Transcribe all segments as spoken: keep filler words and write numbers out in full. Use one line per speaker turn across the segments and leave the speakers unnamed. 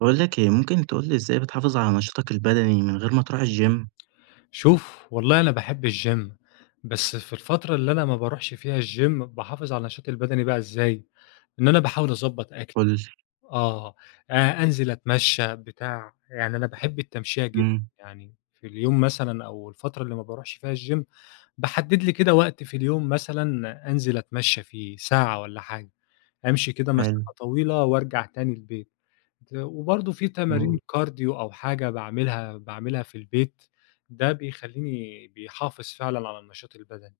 باقول لك إيه، ممكن تقول لي إزاي بتحافظ على نشاطك البدني من غير ما تروح الgym؟
شوف والله أنا باحب الgym، بس في الفترة اللي أنا ما باروحش فيها الgym، باحافظ على النشاط البدني بقى إزاي؟ إن أنا باحاول أضبط أكلي،
قل لي.
آه، أ أنزل أتمشى بتاع، يعني أنا باحب التمشية جدًا
امم.
يعني في اليوم مثلًا أو الفترة اللي ما باروحش فيها الgym، باحدد لي كده وقت في اليوم مثلًا أنزل أتمشى فيه ساعة والّا حاجة، أمشي كده
حلو.
مسافة طويلة وأرجع تاني البيت. ت وبرضه في تمارين
امم.
cardio أو حاجة باعملها باعملها في البيت، ده بيخليني بيحافظ فعلًا على النشاط البدني.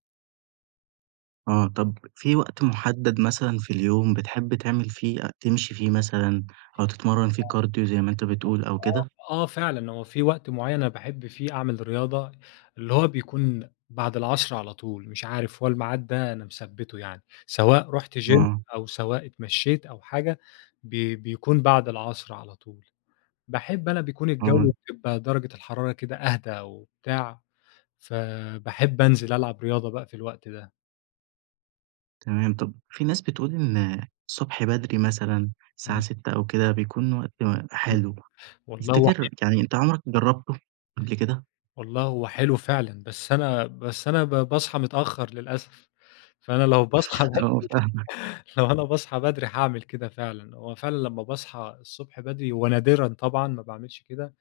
آه، طب في وقت محدد مثلًا في اليوم بتحب تعمل فيه تمشي فيه مثلًا أو تتمرن فيه cardio زي ما أنتَ بتقول أو كده؟
آه، آه، آه، فعلًا هو في وقت معيّن أنا باحب فيه أعمل رياضة، اللي هو بيكون بعد العصر على طول. مش عارف، هو الميعاد ده أنا مثَبّته يعني سواء رُحت gym
آه.
أو سواء اتمشيت أو حاجة بي بيكون بعد العصر على طول. باحب أنا بيكون
آه.
الجو بيبقى درجة الحرارة كده أهدى وبتاع، فباحب أنزل ألعب رياضة بقى في الوقت ده.
تمام، طب في ناس بتقول إن الصبح بدري مثلًا الساعة
إمم.
ستة أو كده بيكون وقت م حلو،
والله هو
تفتكر
حلو.
يعني أنت عمرك جربته قبل كده؟
والله هو حلو فعلًا، بس أنا، بس أنا ب باصحى متأخر للأسف، فأنا لو باصحى بدري،
آه، فاهمك.
لو أنا باصحى بدري حاعمل كده فعلًا، هو فعلًا لمّا باصحى الصبح بدري ونادرًا طبعًا ما باعملش كده،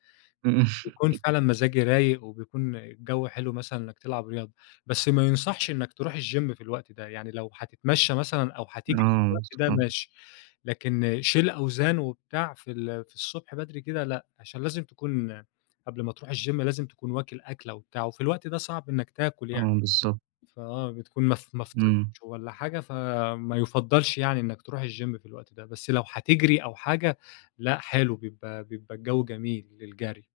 إمم.
بيكون فعلًا مزاجي رايق، وبيكون الجو حلو مثلًا إنك تلعب رياضة، بس ما يُنصحش إنك تروح الGym في الوقت ده يعني لو هتتمشى مثلًا أو هتجري في
آه،
الوقت ده
صح.
ماشي، لكن شيل أوزان وبتاع في ال في الصبح بدري كده لأ، علشان لازم تكون قبل ما تروح الGym لازم تكون واكل أكلة وبتاع، وفي الوقت ده صعب إنك تاكل يعني،
آه، بالضبط.
فآه، بتكون م ما فطرتش
إمم.
والّا حاجة فما يُفضلش يعني إنك تروح الGym في الوقت ده، بس لو هتجري أو حاجة لأ حلو بيبقى بيبقى الجو جميل للجري.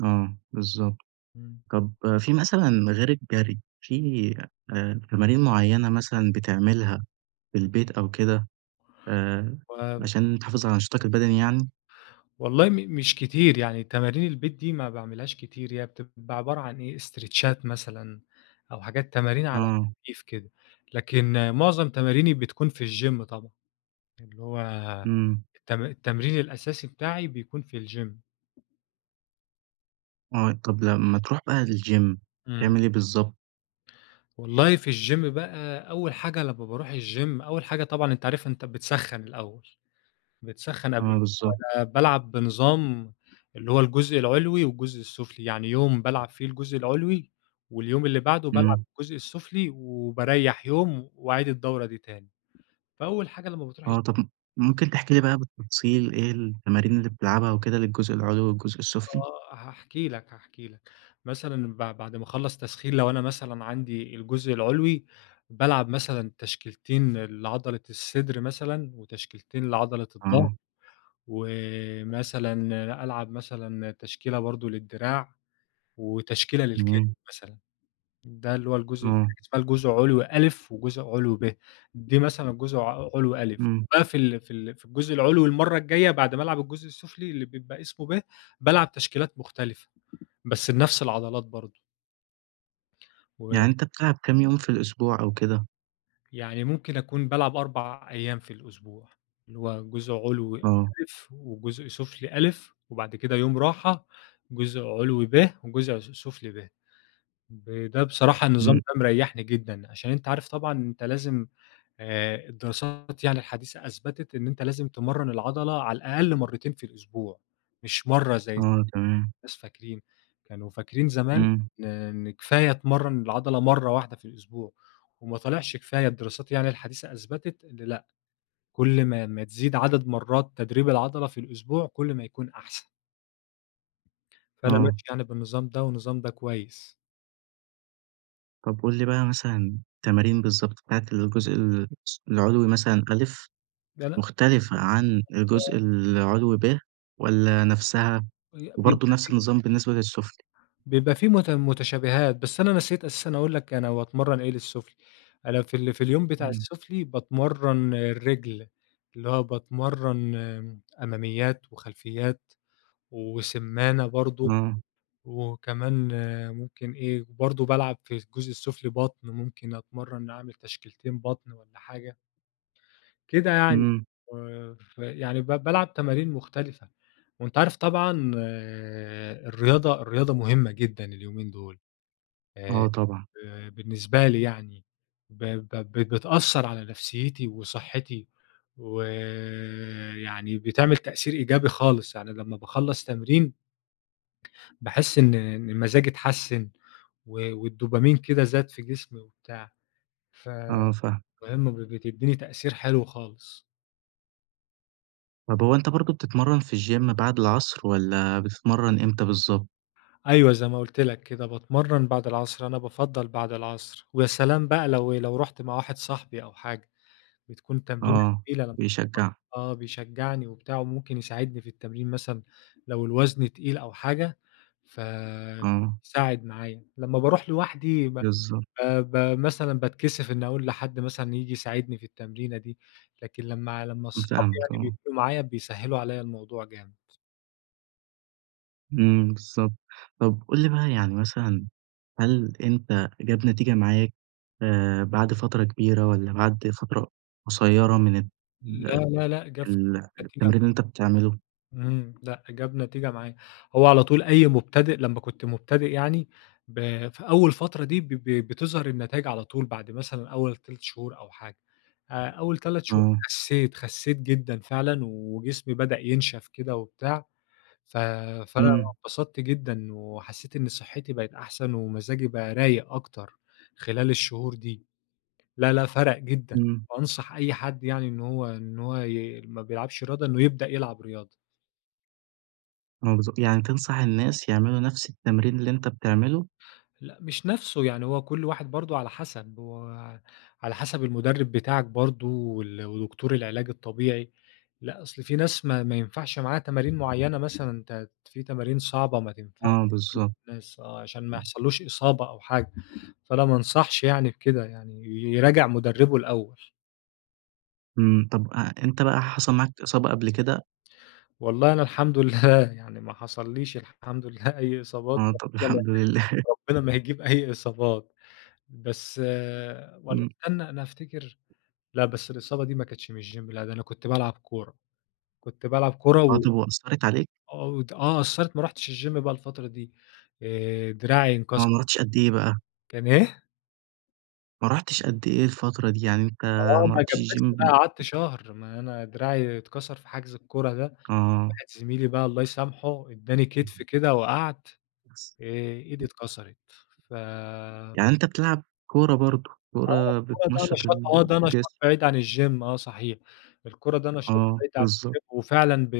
آه، بالضبط،
إمم.
طب في مثلًا غير الجري، في آآ تمارين معينة مثلًا بتعملها في البيت أو كده؟ آآ،
و
عشان تحافظ على نشاطك البدني يعني؟
والله م مش كتير، يعني تمارين البيت دي ما باعملهاش كتير هي بتبقى عبارة عن إيه استريتشات مثلًا أو حاجات تمارين على
آه.
خفيف كده، لكن معظم تماريني بتكون في الGym طبعًا، اللي هو،
إمم.
الت التمرين الأساسي بتاعي بيكون في الGym
آه، طب لمّا تروح بقى الgym،
امم.
تعمل إيه بالضبط؟
والله في الgym بقى، أوّل حاجة لمّا باروح الgym، أوّل حاجة طبعًا أنت عارف أنت بتسخّن الأوّل. بتسخن قبل،
آه
[unintelligible]
بالضبط.
وأنا بالعب بنظام اللي هو الجزء العلوي والجزء السفلي، يعني يوم بالعب فيه الجزء العلوي، واليوم اللي بعده بالعب
امم.
الجزء السفلي، وباريّح يوم وأعيد الدورة دي تاني. فأول حاجة لمّا بتروح
آه،
الgym
طب م ممكن تحكي لي بقى بالتفصيل إيه التمارين اللي بتلعبها وكده للجزء العلوي والجزء السفلي؟
آه، هاحكي لك، هاحكي لك. مثلًا بع بعد ما أخلّص تسخين لو أنا مثلًا عندي الجزء العلوي، بالعب مثلًا تشكيلتين لعضلة الصدر مثلًا، وتشكيلتين لعضلة الظَهر،
آه.
ومثلًا ألعب مثلًا تشكيلة برضه للدراع، وتشكيلة للكتف
تمام.
مثلًا. ده اللي هو الجزء
آه.
[unintelligible] اسمها الجزء علوي أ وجزء علوي ب. دي مثلًا جزء ع علوي أ،
امم.
باقفل في ال في الجزء العلوي المرّة الجايّة بعد ما ألعب الجزء السفلي اللي بيبقى اسمه ب، بالعب تشكيلات مختلفة بس لنفس العضلات برضه. و
يعني أنتَ بتلعب كام يوم في الأسبوع أو كده؟
يعني ممكن أكون بالعب أربع أيام في الأسبوع، اللي هو جزء علوي أ،
آه.
وجزء سفلي أ، وبعد كده يوم راحة جزء علوي ب، وجزء عس سفلي ب، ب ده بصراحة النظام
امم.
ده مريحني جدًا، عشان أنتَ عارف طبعًا أنتَ لازم آآ الدراسات يعني الحديثة أثبتت إن أنتَ لازم تمرّن العضلة على الأقل مرتين في الأسبوع، مش مرّة زي ما
آه تمام.
الناس فاكرين، كانوا فاكرين زمان
امم.
إن إن كفاية تمرّن العضلة مرّة واحدة في الأسبوع وما طلعش كفاية الدراسات يعني الحديثة أثبتت إن لأ، كل ما ما تزيد عدد مرات تدريب العضلة في الأسبوع، كل ما يكون أحسن. فأنا
آه.
ماشي يعني بالنظام ده، والنظام ده كويس.
طب قل لي بقى مثلًا التمارين بالضبط بتاعة الجزء الس العلوي مثلًا أ،
لا، لأ.
مختلفة عن الجزء
[unintelligible]
العلوي ب والّا نَفسها؟
وبيبقى
وبرضه نفس
ف [unintelligible]
النظام بالنسبة للسفلي.
بيبقى في مت متشابهات بس أنا نسيت أساسًا أقول لَك أنا باتمرن إيه للسفلي، أنا في ال في اليوم بتاع
امم.
السفلي باتمرن الرِجل، اللي هو باتمرن آمم أماميات، وخلفيات، وسمّانة برضه،
آه.
وكمان ممكن إيه وبرضه بالعب في الجزء السفلي بطن ممكن أتمرن أعمل تشكيلتين بطن والّا حاجة. كده يعني
امم.
آآ ف يعني ب بالعب تمارين مختلفة، وأنتَ عارف طبعًا الرياضة الرياضة مهمة جدًا اليومين دول. آآ
آه طبعًا.
ب بالنسبة لي يعني ب ب ب بتأثر على نفسيتي وصحتي ويعني بتعمل تأثير إيجابي خالص يعني لما باخلص تمرين باحس إن إن مزاجي اتحسن، و والدوبامين كده زاد في جسمي وبتاع، ف
آه صح.
مهم ب ب بتديني تأثير حلو خالص.
طب هو أنتَ برضه بتتمرن في الgym بعد العصر، والّا بتتمرن إمتى بالضبط؟
أيوه، زي ما قلت لك كده، باتمرن بعد العصر، أنا بافضَّل بعد العصر، ويا سلام بقى لو لو رُحت مع واحد صاحبي أو حاجة، بتكون تمرينة
آه،
تقيلة [unintelligible]
بيشجعك.
آه، بيشجعني وبتاع وممكن يساعدني في التمرين مثلًا لو الوزن تقيل أو حاجة، ف
آه.
ساعد معايا، لمّا باروح لوحدي ب ب
بالضبط.
ب مثلًا باتكسف إني أقول لحد مثلًا ييجي يساعدني في التمرينة دي، لكن لمّا لمّا صحابي
فاهمك
يعني
آه.
بيكونوا معايا بيسهّلوا عليّا الموضوع جامد.
إمم بالضبط، طب قل لي بقى يعني مثلًا، هل أنتَ جاب نتيجة معاك آآ بعد فترة كبيرة والّا بعد فترة قصيرة من ال
لا لا لأ،
ال التمرين
[unintelligible]
اللي أنتَ بتعمله؟
إمم لأ، جاب نتيجة معايا، هو على طول أي مُبتدئ لمّا كنت مبتدئ يعني ب في أول فترة دي ب ب بتظهر النتايج على طول بعد مثلًا أول تَلَت شهور أو حاجة، آآ، أول تَلَت شهور
إمم.
خسيت، خسيت جدًا فعلًا وجسمي بدأ ينشف كده وبتاع، ف فأنا
إمم.
اتبسطت جدًا، وحسيت إن صحتي بقِت أحسن ومزاجي بقى رايق أكتر خلال الشهور دي، لا لأ، فرق جدًا
إمم.
أنصح أي حد يعني إن هو إن هو ي ما بيلعبش رياضة إنه يبدأ يلعب رياضة.
آه، بالضبط، يعني تنصح الناس يعملوا نفس التمرين اللي أنت بتعمله؟
لأ، مش نفسه يعني هو كل واحد برضه على حسب هو على حسب المدرب بتاعك برضه وال ودكتور العلاج الطبيعي، لأ أصل في ناس ما ما ينفعش معاها تمارين معينة مثلًا ت في تمارين صعبة ما تنفعش [unintelligible]
آه، بالضبط.
الناس، آه، عشان ما يحصلّوش إصابة أو حاجة، فأنا ما أنصحش يعني بكده يعني يراجع مدربه الأول.
امم، طَب أ أنت بقى حصل معاك إصابة قبل كده؟
والله أنا الحمد لله يعني ما حصليش الحمد لله أي إصابات
آه طَب
ربنا ما ي
الحمد لله.
ربنا ما يجيب أي إصابات بس والّا
إمم.
استنّى، أنا أفتكر لا بس الإصابة دي ما كانتش من الgym لا، ده أنا كنت بالعب كورة، كنت بالعب كورة
آه،
و
طَب وأثّرت عليك؟
آه وت آه أثّرِت ما رُحتش الgym بقى الفترة دي، آآ، دراعي انكس
آه ما رُحتش قد إيه بقى؟
كان إيه؟
ما رُحتش قد إيه الفترة دي؟ يعني أنت
آه،
ما
ما
رُحتش الgym
اتجبست بقى،
من
قعدت شهر، ما أنا دراعي اتكسر في حجز الكورة ده،
آه.
واحد زميلي بقى- الله يسامحه- ادّاني كتف كده وقعت آآ إيدي
[unintelligible]
اتكسرت ف
يعني أنت بتلعب كورة برضه،
آه
كورة
هو ده
بتنشّط
نشاط، هو ده
الجسم.
نشاط بعيد عن الgym آه صحيح،، الكورة ده نشاط
آه
بعيد عن
بالضبط.
الgym وفعلًا ب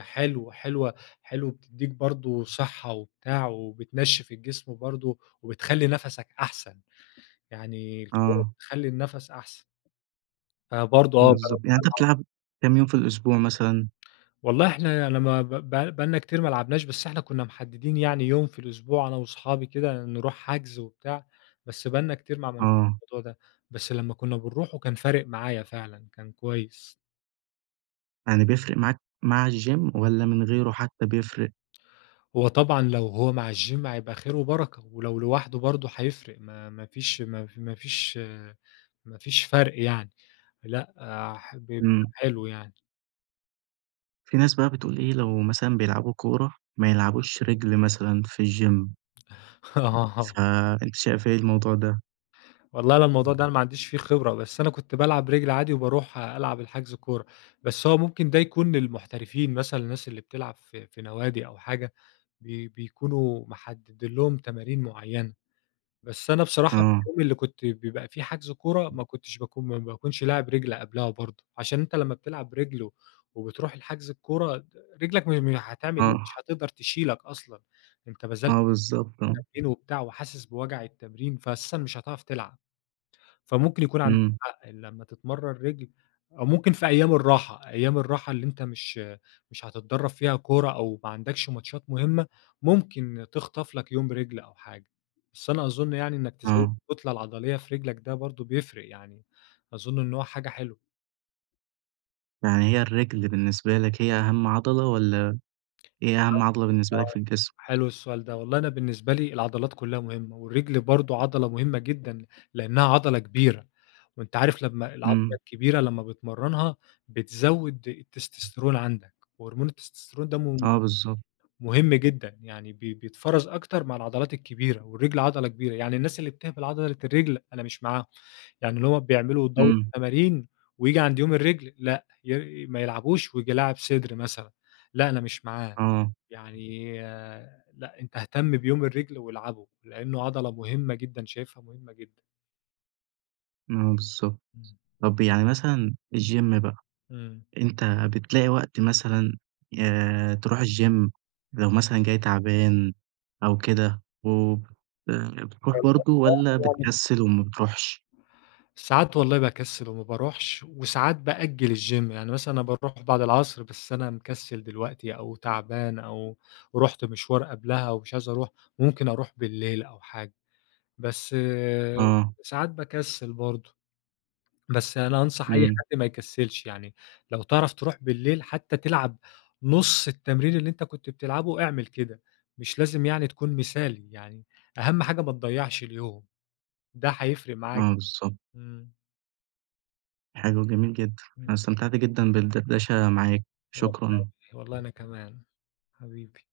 حلو، حلوة، حلو وبتدّيك برضه صحة وبتاع وبتنشف الجسم برضه، وبتخلّي نَفَسَك أحسن، يعني الكورة
آه.
بتخلي النَفَس أحسن. فبرضه آه.
بالضبط، يعني أنت
[unintelligible]
بتلعب كام يوم في الأسبوع مثلًا؟
والله إحنا أنا ما ب ب بقى لنا كتير ما لعبناش، بس إحنا كنا محددين يعني يوم في الأسبوع أنا وصحابي كده نروح حجز وبتاع، بس بقى لنا كتير ما عملناش
آه.
الموضوع ده، بس لما كنا بنروحه كان فارق معايا فعلًا، كان كويس.
يعني بيفرق معاك مع الgym والَّا من غيره حتى بيفرق؟
هو طبعًا لو هو مع الgym هيبقى خير وبركة، ولو لوحده برضه هيفرق ما ما فيش ما ف ما فيش ما فيش فرق يعني. لأ، ح بيبقى
امم.
حلو يعني.
في ناس بقى بتقول إيه؟ لو مثلًا بيلعبوا كورة، ما يلعبوش رِجل مثلًا في الgym
آه
فأنتَ شايف إيه الموضوع ده؟
والله أنا الموضوع ده أنا ما عنديش فيه خبرة، بس أنا كنت بالعب رِجل عادي، وباروح ألعب الحجز كورة. بس هو ممكن ده يكون للمحترفين مثلًا الناس اللي بتلعب في في نوادي أو حاجة بي بيكونوا محددين لهم تمارين معينة، بس أنا بصراحة في
آه.
اليوم اللي كنت بيبقى فيه حجز كورة ما كنتش باكون ما ما باكونش لاعب رِجل قبلها برضه، عشان أنتَ لما بتلعب رِجل، و وبتروح الحجز الكورة ت رِجلك م م-هتعمل إيه مش
آه.
هتقدر تشيلك أصلًا. أنتَ بذلت
آه بالضبط. آه.
تمرين وبتاع وحاسس بوجع التمرين فأساسًا مش هتعرف تلعب. فممكن يكون عندك
امم.
حق لما تتمرن رِجل أو ممكن في أيام الراحة أيام الراحة اللي أنتَ مش مش هتتدرّب فيها كورة، أو ما عندكش ماتشات مهمة ممكن تخطف لَك يوم رِجل أو حاجة. بس أنا أظن يعني إنك تزود
آه.
الكتلة العضلية في رِجلك ده برضه بيفرق، يعني أظن إن هو حاجة حلوة.
يعني هي الرِجل بالنسبة لَك هي أهم عضلة، والّا إيه أهم عضلة بالنسبة لك في الجسم؟
حلو السؤال ده، والله أنا بالنسبة لي العضلات كلها مهمة، والرِجل برضه عضلة مهمة جدًا لإنها عضلة كبيرة، وأنتَ عارف لمّا العضلة
امم.
الكبيرة لمّا بتمرنها بتزود التستسترون عندك، وهرمون التستسترون ده م
آه بالضبط.
مهم جدًا يعني ب بيتفرَز أكتر مع العضلات الكبيرة، والرِجل عضلة كبيرة، يعني الناس اللي بتهمل عضلة الرِجل أنا مش معاهم، يعني اللي هو بيعملوا دورة
امم.
تمارين وييجي عند يوم الرِجل لأ، ي ما يلعبوش وييجي لاعب صدر مثلًا لأ، أنا مش معاه.
آه.
يعني لأ، أنتَ اهتم بيوم الرِجل والعبه، لإنه عضلة مهمة جدًا، شايفها مهمة جدًا.
امم، بالضبط.
امم.
طب يعني مثلًا الgym بقى،
امم.
أنتَ بتلاقي وقت مثلًا، آآ ترُوح الgym لو مثلًا جاي تعبان أو كده وبت بتروح برضه والّا
[unintelligible] يعني.
بتكسل وما بتروحش؟
ساعات والله باكسل وما باروحش، وساعات بأجل الgym، يعني مثلًا أنا باروح بعد العصر، بس أنا مكسل دلوقتي أو تعبان أو رحت مشوار قبلها أو مش عايز أروح وممكن أروح بالليل أو حاجة. بس
آه.
ساعات باكسل برضه. بس أنا أنصح أي
امم.
حد ما يكسلش، يعني لو تعرف تروح بالليل حتى تلعب نص التمرين اللي أنتَ كنت بتلعبه إعمل كده، مش لازم يعني تكون مثالي، يعني أهم حاجة ما تضّيعش اليوم. ده هيفرق معاك،
آه، بالضبط.
امم.
حلو، جميل جدًا.
امم.
أنا استمتعت جدًا بالدردشة معاك،
والله
شكرًا.
والله أنا كمان، حبيبي.